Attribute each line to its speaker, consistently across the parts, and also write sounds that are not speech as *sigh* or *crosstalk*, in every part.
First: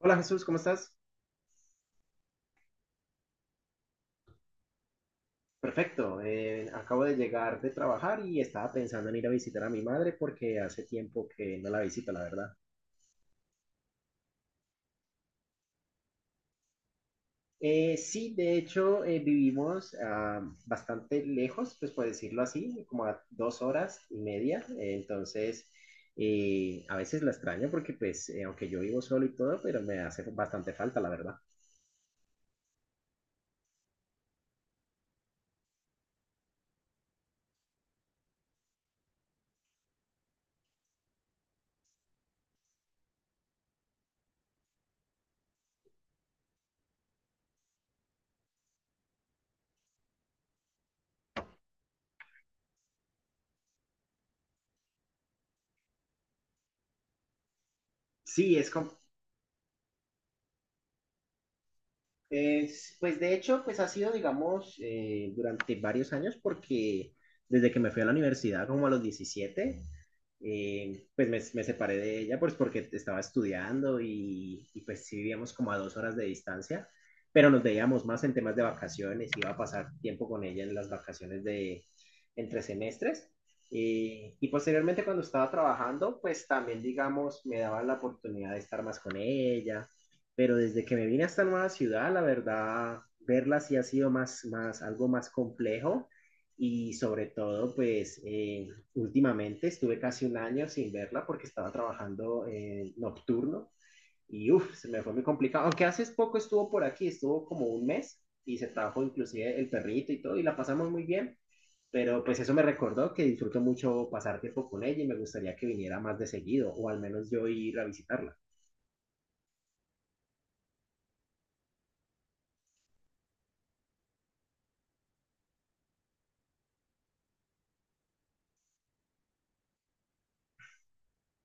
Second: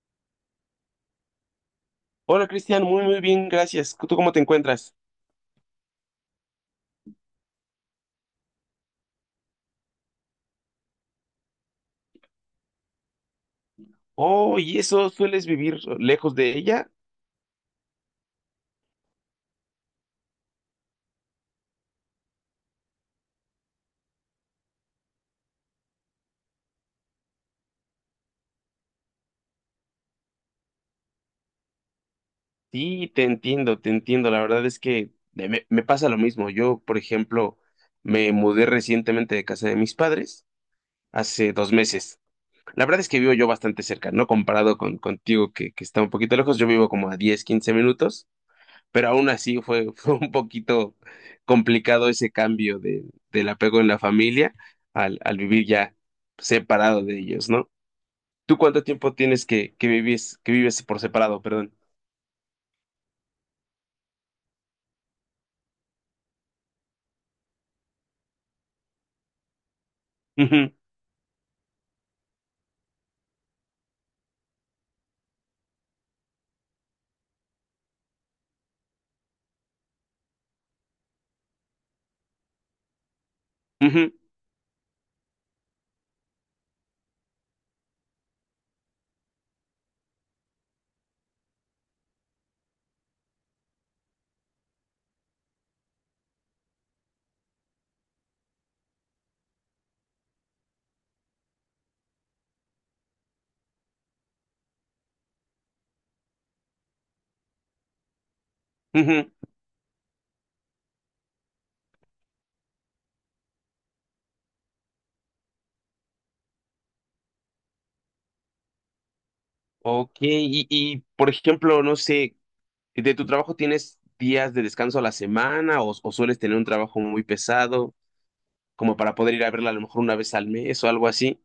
Speaker 1: Hola Jesús, ¿cómo estás?
Speaker 2: Hola Cristian, muy muy bien, gracias. ¿Tú cómo te encuentras?
Speaker 1: Perfecto, acabo de llegar de trabajar y estaba pensando en ir a visitar a mi madre porque hace tiempo que no la visito, la verdad.
Speaker 2: Oh, ¿y eso sueles vivir lejos de ella?
Speaker 1: Sí, de hecho, vivimos bastante lejos, pues por decirlo así, como a 2 horas y media, entonces a veces la extraño porque pues aunque yo vivo solo y todo, pero me hace bastante falta, la verdad.
Speaker 2: Sí, te entiendo, te entiendo. La verdad es que me pasa lo mismo. Yo, por ejemplo, me mudé recientemente de casa de mis padres hace 2 meses. La verdad es que vivo yo bastante cerca, ¿no? Comparado contigo que está un poquito lejos, yo vivo como a 10 15 minutos, pero aún así fue, *laughs* fue un poquito complicado ese cambio de, del apego en la familia al vivir ya separado de ellos, ¿no?
Speaker 1: Sí,
Speaker 2: ¿Tú cuánto tiempo tienes que vives por separado, perdón?
Speaker 1: es, pues de hecho, pues ha sido, digamos, durante varios años porque desde que me fui a la universidad, como a los 17,
Speaker 2: Ujú,
Speaker 1: pues separé de ella pues porque estaba estudiando pues sí vivíamos como a dos horas de distancia, pero nos veíamos más en temas de vacaciones, iba a pasar tiempo con ella en las vacaciones de entre semestres.
Speaker 2: ujú,
Speaker 1: Y posteriormente cuando estaba trabajando, pues también, digamos, me daba la oportunidad de estar más con ella, pero desde que me vine a esta nueva ciudad, la verdad, verla sí ha sido algo más complejo y sobre todo, pues, últimamente estuve casi un año sin verla porque estaba trabajando nocturno y uff, se me fue muy complicado. Aunque hace poco estuvo por aquí, estuvo como un mes y se trajo
Speaker 2: ujú.
Speaker 1: inclusive el perrito y todo y la pasamos muy bien. Pero pues eso me recordó que disfruto mucho pasar tiempo con ella y me gustaría que viniera más de seguido o al menos yo ir a visitarla.
Speaker 2: Ok, y por ejemplo, no sé, ¿de tu trabajo tienes días de descanso a la semana o sueles tener un trabajo muy pesado como para poder ir a verla a lo mejor una vez al mes o algo así?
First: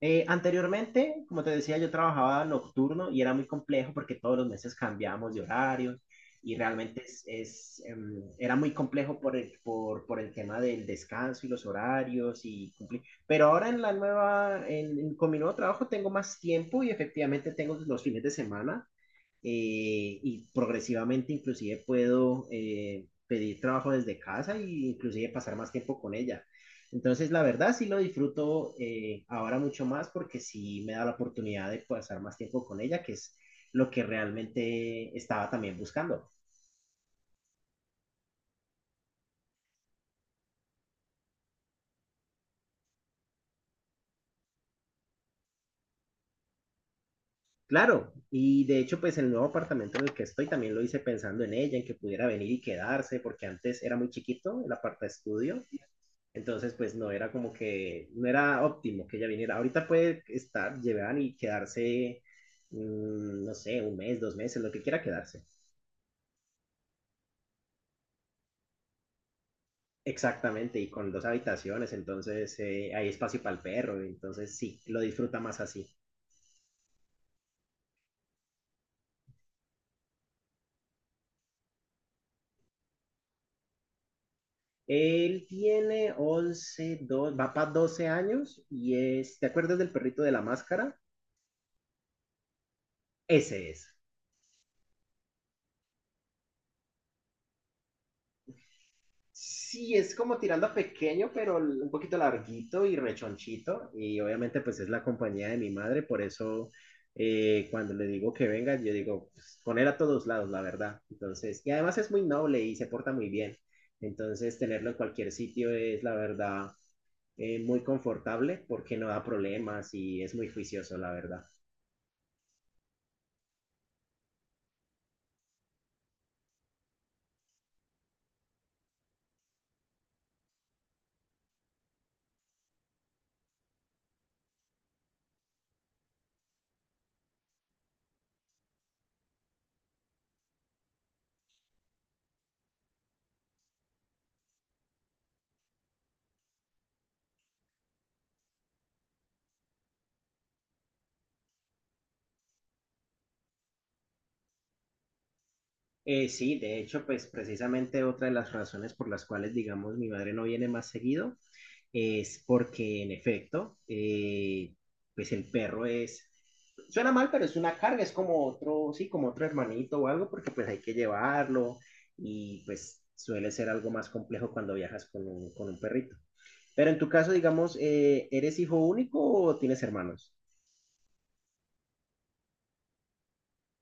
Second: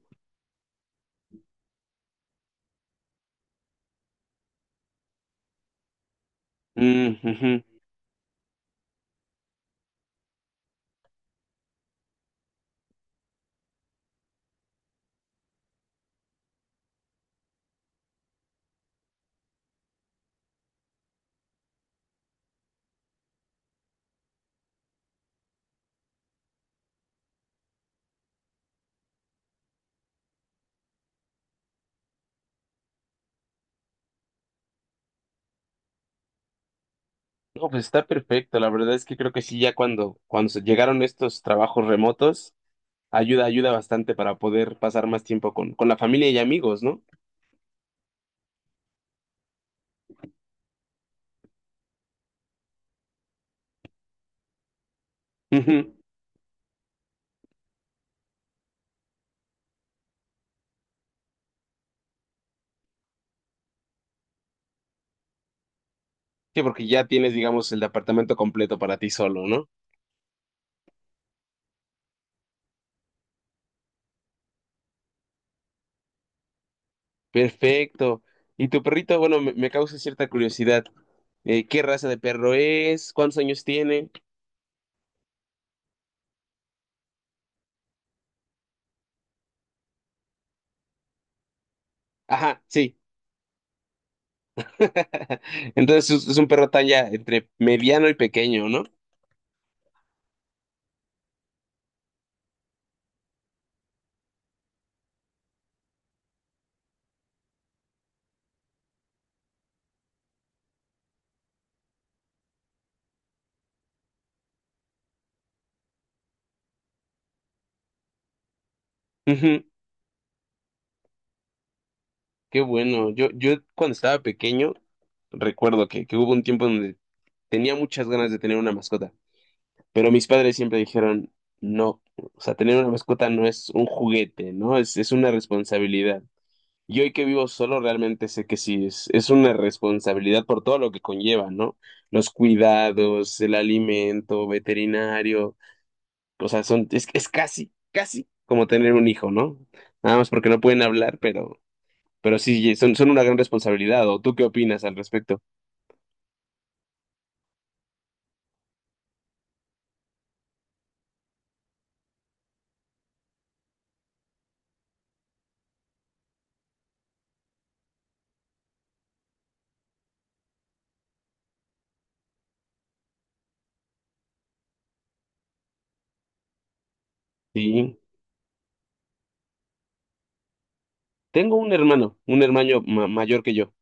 Speaker 1: Anteriormente, como te decía, yo trabajaba nocturno y era muy complejo porque todos los meses cambiábamos de horarios y realmente
Speaker 2: Mm, ujú.
Speaker 1: era muy complejo por el tema del descanso y los horarios y cumplir. Pero ahora en la nueva, con mi nuevo trabajo tengo más tiempo y efectivamente tengo los fines de semana y progresivamente inclusive puedo pedir trabajo desde casa e inclusive pasar más tiempo con ella. Entonces, la verdad sí lo disfruto, ahora mucho más porque sí me da la oportunidad de pasar más tiempo con ella, que es lo que realmente estaba también buscando.
Speaker 2: No, pues está perfecto. La verdad es que creo que sí, ya cuando se llegaron estos trabajos remotos, ayuda bastante para poder pasar más tiempo con la familia y amigos, ¿no?
Speaker 1: Claro, y de hecho, pues el nuevo apartamento en el que estoy también lo hice pensando en ella, en que pudiera venir y quedarse, porque antes era muy chiquito el aparta estudio.
Speaker 2: Ujú.
Speaker 1: Entonces, pues no era como que, no era óptimo que ella viniera. Ahorita puede estar, llevar y quedarse, no sé, un mes, 2 meses, lo que quiera quedarse.
Speaker 2: Sí, porque ya tienes, digamos, el departamento completo para ti solo, ¿no?
Speaker 1: Exactamente, y con dos habitaciones, entonces hay espacio para el perro, entonces sí, lo disfruta más así.
Speaker 2: Perfecto. Y tu perrito, bueno, me causa cierta curiosidad. ¿Qué raza de perro es? ¿Cuántos años tiene?
Speaker 1: Él tiene 11, dos va para 12 años y es, ¿te acuerdas del perrito de la máscara?
Speaker 2: Ajá, sí.
Speaker 1: Ese es.
Speaker 2: *laughs* Entonces es un perro tan ya entre mediano y pequeño, ¿no?
Speaker 1: Sí, es como tirando a pequeño, pero un poquito larguito y rechonchito. Y obviamente pues es la compañía de mi madre, por eso, cuando le digo que venga, yo digo, pues, con él a todos lados, la verdad. Entonces, y además es muy noble y se porta muy bien. Entonces, tenerlo en cualquier sitio es, la verdad, muy confortable porque no da
Speaker 2: Ujú,
Speaker 1: problemas y es muy juicioso, la verdad.
Speaker 2: qué bueno. Yo cuando estaba pequeño, recuerdo que hubo un tiempo donde tenía muchas ganas de tener una mascota, pero mis padres siempre dijeron, no, o sea, tener una mascota no es un juguete, ¿no? Es una responsabilidad. Y hoy que vivo solo, realmente sé que sí, es una responsabilidad por todo lo que conlleva, ¿no? Los cuidados, el alimento, veterinario. O sea, es casi, casi como tener un hijo, ¿no? Nada más porque no pueden hablar, pero sí, son una gran responsabilidad. ¿O tú qué opinas al respecto?
Speaker 1: Sí, de hecho, pues precisamente otra de las razones por las cuales, digamos, mi madre no viene más seguido es porque en efecto, pues el perro es, suena mal, pero es una carga, es como otro, sí, como otro hermanito o algo, porque pues hay que llevarlo y pues suele ser algo más complejo cuando viajas con un perrito. Pero en tu caso, digamos,
Speaker 2: Sí,
Speaker 1: ¿eres hijo único o tienes hermanos?
Speaker 2: tengo un hermano mayor que yo.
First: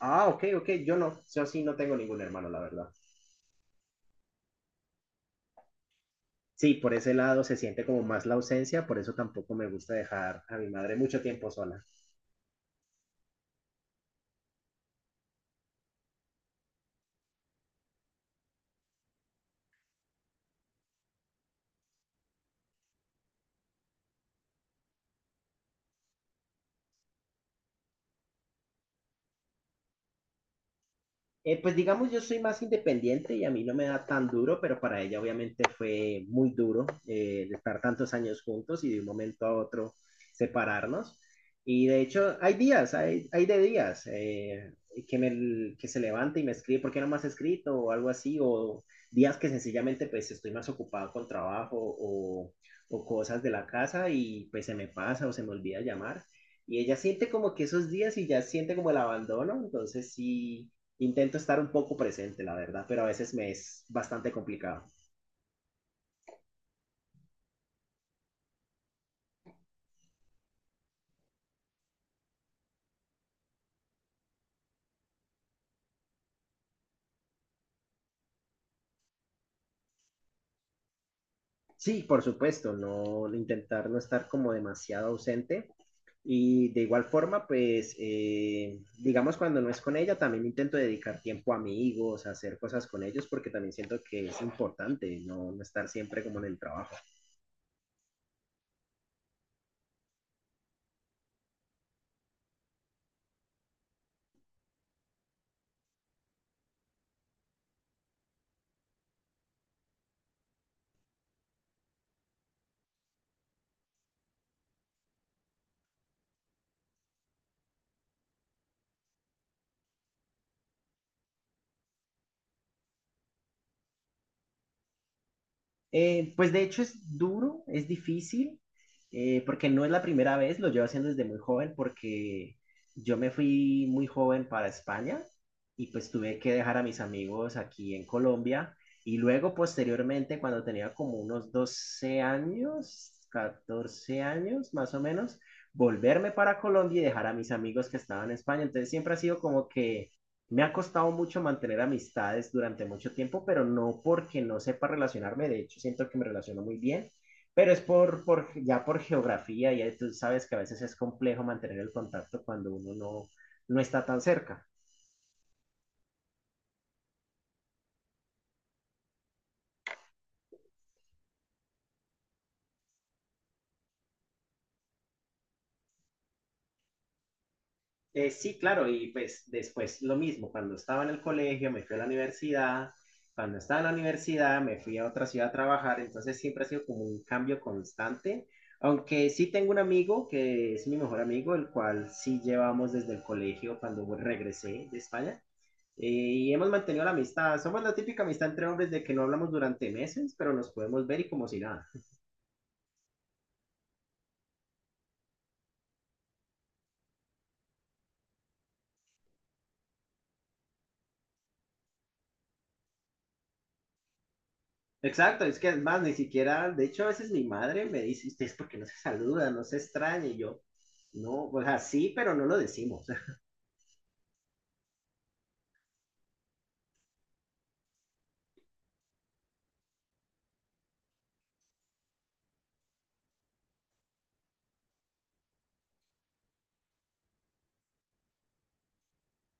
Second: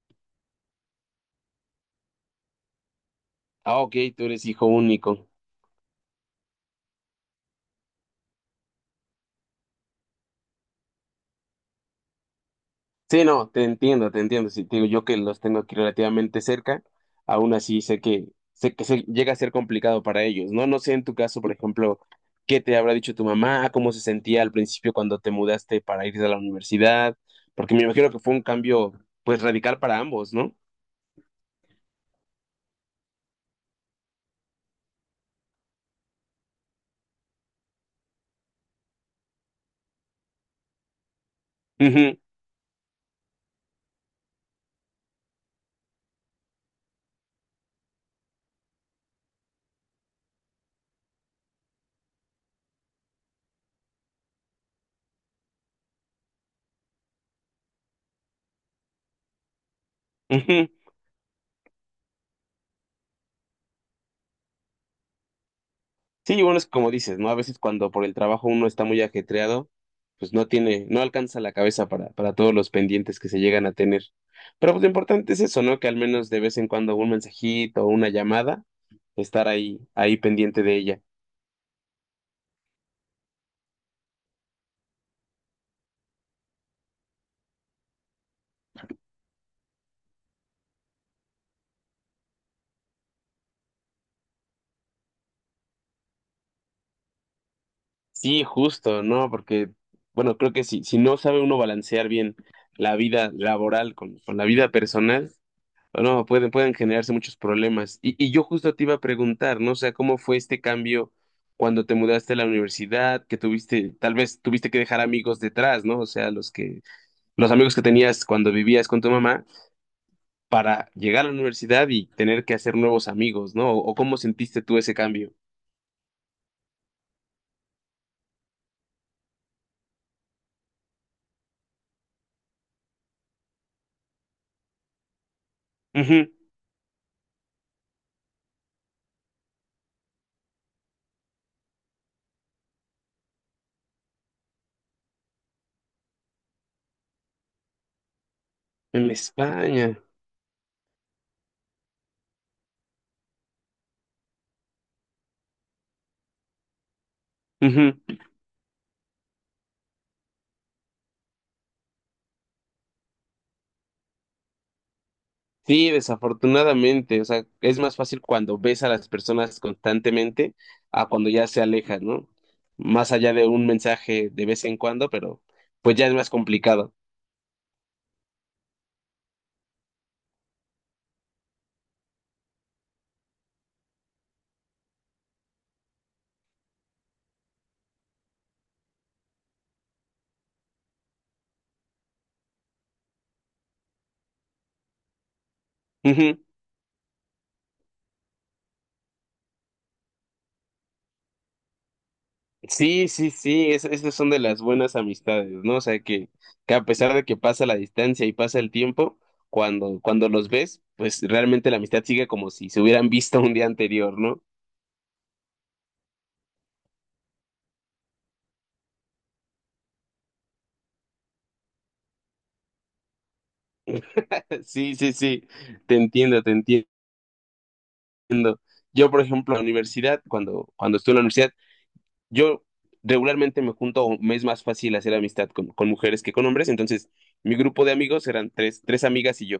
Speaker 1: Ah, ok, ok, yo no, yo sí no tengo ningún hermano, la verdad.
Speaker 2: Ah, ok, tú eres hijo único.
Speaker 1: Sí, por ese lado se siente como más la ausencia, por eso tampoco me gusta dejar a mi madre mucho tiempo sola.
Speaker 2: Sí, no, te entiendo, te entiendo. Sí, te digo yo que los tengo aquí relativamente cerca, aún así sé que se llega a ser complicado para ellos, ¿no? No sé en tu caso, por ejemplo, qué te habrá dicho tu mamá, cómo se sentía al principio cuando te mudaste para ir a la universidad, porque me imagino que fue un cambio pues radical para ambos, ¿no?
Speaker 1: Pues digamos, yo soy más independiente y a mí no me da tan duro, pero para ella obviamente fue muy duro, el estar tantos años juntos y de un momento a otro separarnos. Y de
Speaker 2: Ujú,
Speaker 1: hecho, hay días, hay de días que se levanta y me escribe, ¿por qué no me has escrito? O algo así, o días que sencillamente pues estoy más ocupado con trabajo o cosas de la casa y pues se me pasa o se me olvida llamar. Y ella siente como que esos días y ya siente como el abandono, entonces
Speaker 2: ujú.
Speaker 1: sí intento estar un poco presente, la verdad, pero a veces me es bastante complicado.
Speaker 2: Sí, y bueno, es como dices, ¿no? A veces cuando por el trabajo uno está muy ajetreado, pues no tiene, no alcanza la cabeza para todos los pendientes que se llegan a tener. Pero pues lo importante es eso, ¿no? Que al menos de vez en cuando un mensajito o una llamada, estar ahí pendiente de ella.
Speaker 1: Sí, por supuesto, no intentar no estar como demasiado ausente. Y de igual forma, pues, digamos, cuando no es con ella, también intento dedicar tiempo a amigos, a hacer cosas con ellos, porque también siento que es importante no estar siempre como en el trabajo.
Speaker 2: Sí, justo, ¿no? Porque, bueno, creo que si no sabe uno balancear bien la vida laboral con la vida personal, o no, pueden generarse muchos problemas. Y yo justo te iba a preguntar, ¿no? O sea, ¿cómo fue este cambio cuando te mudaste a la universidad? Que tuviste, tal vez tuviste que dejar amigos detrás, ¿no? O sea, los amigos que tenías cuando vivías con tu mamá para llegar a la universidad y tener que hacer nuevos amigos, ¿no? ¿O cómo sentiste tú ese cambio?
Speaker 1: Pues de hecho es duro, es difícil, porque no es la primera vez, lo llevo haciendo desde muy joven, porque yo me fui muy joven para España y pues
Speaker 2: Ujú.
Speaker 1: tuve que dejar a mis amigos aquí en Colombia y luego posteriormente cuando tenía como unos 12 años, 14 años más o menos, volverme para Colombia y dejar a mis amigos que estaban en España. Entonces
Speaker 2: En
Speaker 1: siempre ha sido como
Speaker 2: España.
Speaker 1: que me ha costado mucho mantener amistades durante mucho tiempo, pero no porque no sepa relacionarme, de hecho siento que me relaciono muy bien, pero es
Speaker 2: Ujú.
Speaker 1: por ya por geografía, ya tú sabes que a veces es complejo mantener el contacto cuando uno no está tan cerca.
Speaker 2: Sí, desafortunadamente, o sea, es más fácil cuando ves a las personas constantemente a cuando ya se alejan, ¿no? Más allá de un mensaje de vez en cuando, pero pues ya es más complicado.
Speaker 1: Sí, claro, y pues después lo mismo, cuando estaba en el colegio me fui a la universidad, cuando estaba en la universidad me fui a otra ciudad a trabajar, entonces siempre ha sido como un cambio constante, aunque sí tengo un amigo que es mi mejor amigo, el cual sí llevamos desde el colegio cuando regresé de España.
Speaker 2: Ujú.
Speaker 1: Y hemos mantenido la amistad. Somos la típica amistad entre hombres de que no hablamos durante meses, pero nos podemos ver y como si nada.
Speaker 2: Sí, sí, sí, esas son de las buenas amistades, ¿no? O sea, que a pesar de que pasa la distancia y pasa el tiempo, cuando los ves, pues realmente la amistad sigue como si se hubieran visto un día anterior, ¿no?
Speaker 1: Exacto, es que además ni siquiera, de hecho a veces mi madre me dice: "Este, es porque no se saluda, no se extraña", y yo, no, o sea, sí, pero no lo decimos. *laughs*
Speaker 2: *laughs* Sí, sí, sí, te entiendo, te entiendo. Haciendo. Yo, por ejemplo, en la universidad, cuando estuve en la universidad, yo regularmente me junto, o me es más fácil hacer amistad con mujeres que con hombres, entonces mi grupo de amigos eran tres amigas y yo.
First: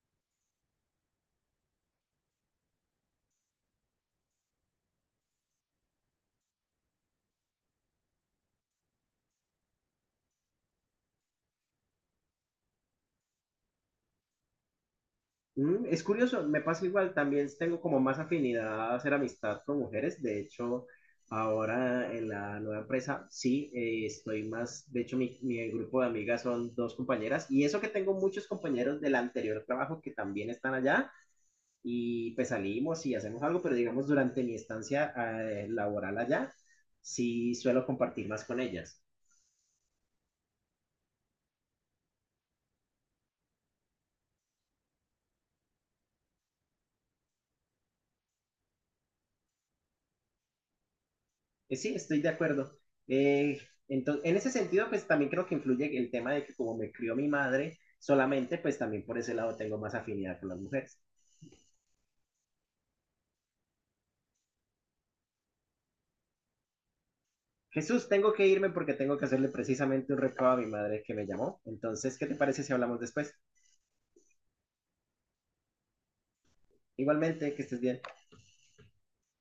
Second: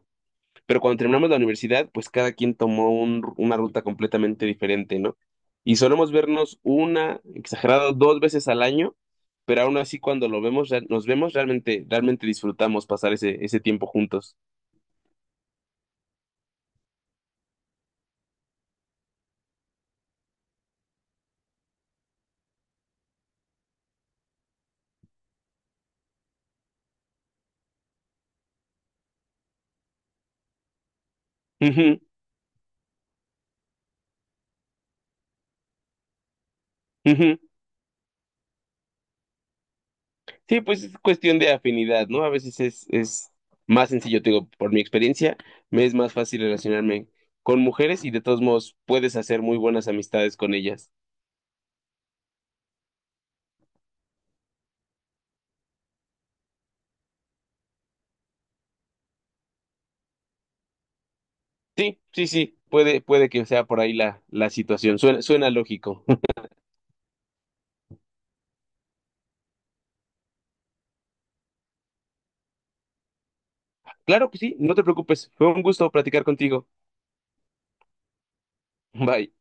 Speaker 2: Pero cuando terminamos la universidad, pues cada quien tomó una ruta completamente diferente, ¿no? Y solemos vernos una, exagerado, dos veces al año, pero aún así cuando lo vemos, nos vemos, realmente disfrutamos pasar ese tiempo juntos.
Speaker 1: Es curioso, me pasa igual, también tengo como más afinidad a hacer amistad con mujeres, de hecho, ahora en la nueva empresa, sí, estoy más, de hecho mi, mi grupo de amigas son dos compañeras, y eso que tengo muchos compañeros del anterior trabajo que también están allá,
Speaker 2: Ujú,
Speaker 1: y pues salimos y hacemos algo, pero digamos durante mi estancia laboral allá,
Speaker 2: ujú.
Speaker 1: sí suelo compartir más con ellas.
Speaker 2: Sí, pues es cuestión de afinidad, ¿no? A veces es más sencillo, te digo, por mi experiencia, me es más fácil relacionarme con mujeres y de todos modos puedes hacer muy buenas amistades con ellas.
Speaker 1: Sí, estoy de acuerdo. Eh, entonces, en ese sentido, pues también creo que influye el tema de que como me crió mi madre solamente, pues también por ese lado tengo más afinidad con las mujeres.
Speaker 2: Sí, sí, sí, puede que sea por ahí la situación. Suena lógico. *laughs*
Speaker 1: Jesús, tengo que irme porque tengo que hacerle precisamente un recado a mi madre que me llamó. Entonces, ¿qué te parece si hablamos después?
Speaker 2: Claro que sí, no te preocupes. Fue un gusto platicar contigo.
Speaker 1: Igualmente, que estés bien.
Speaker 2: Bye.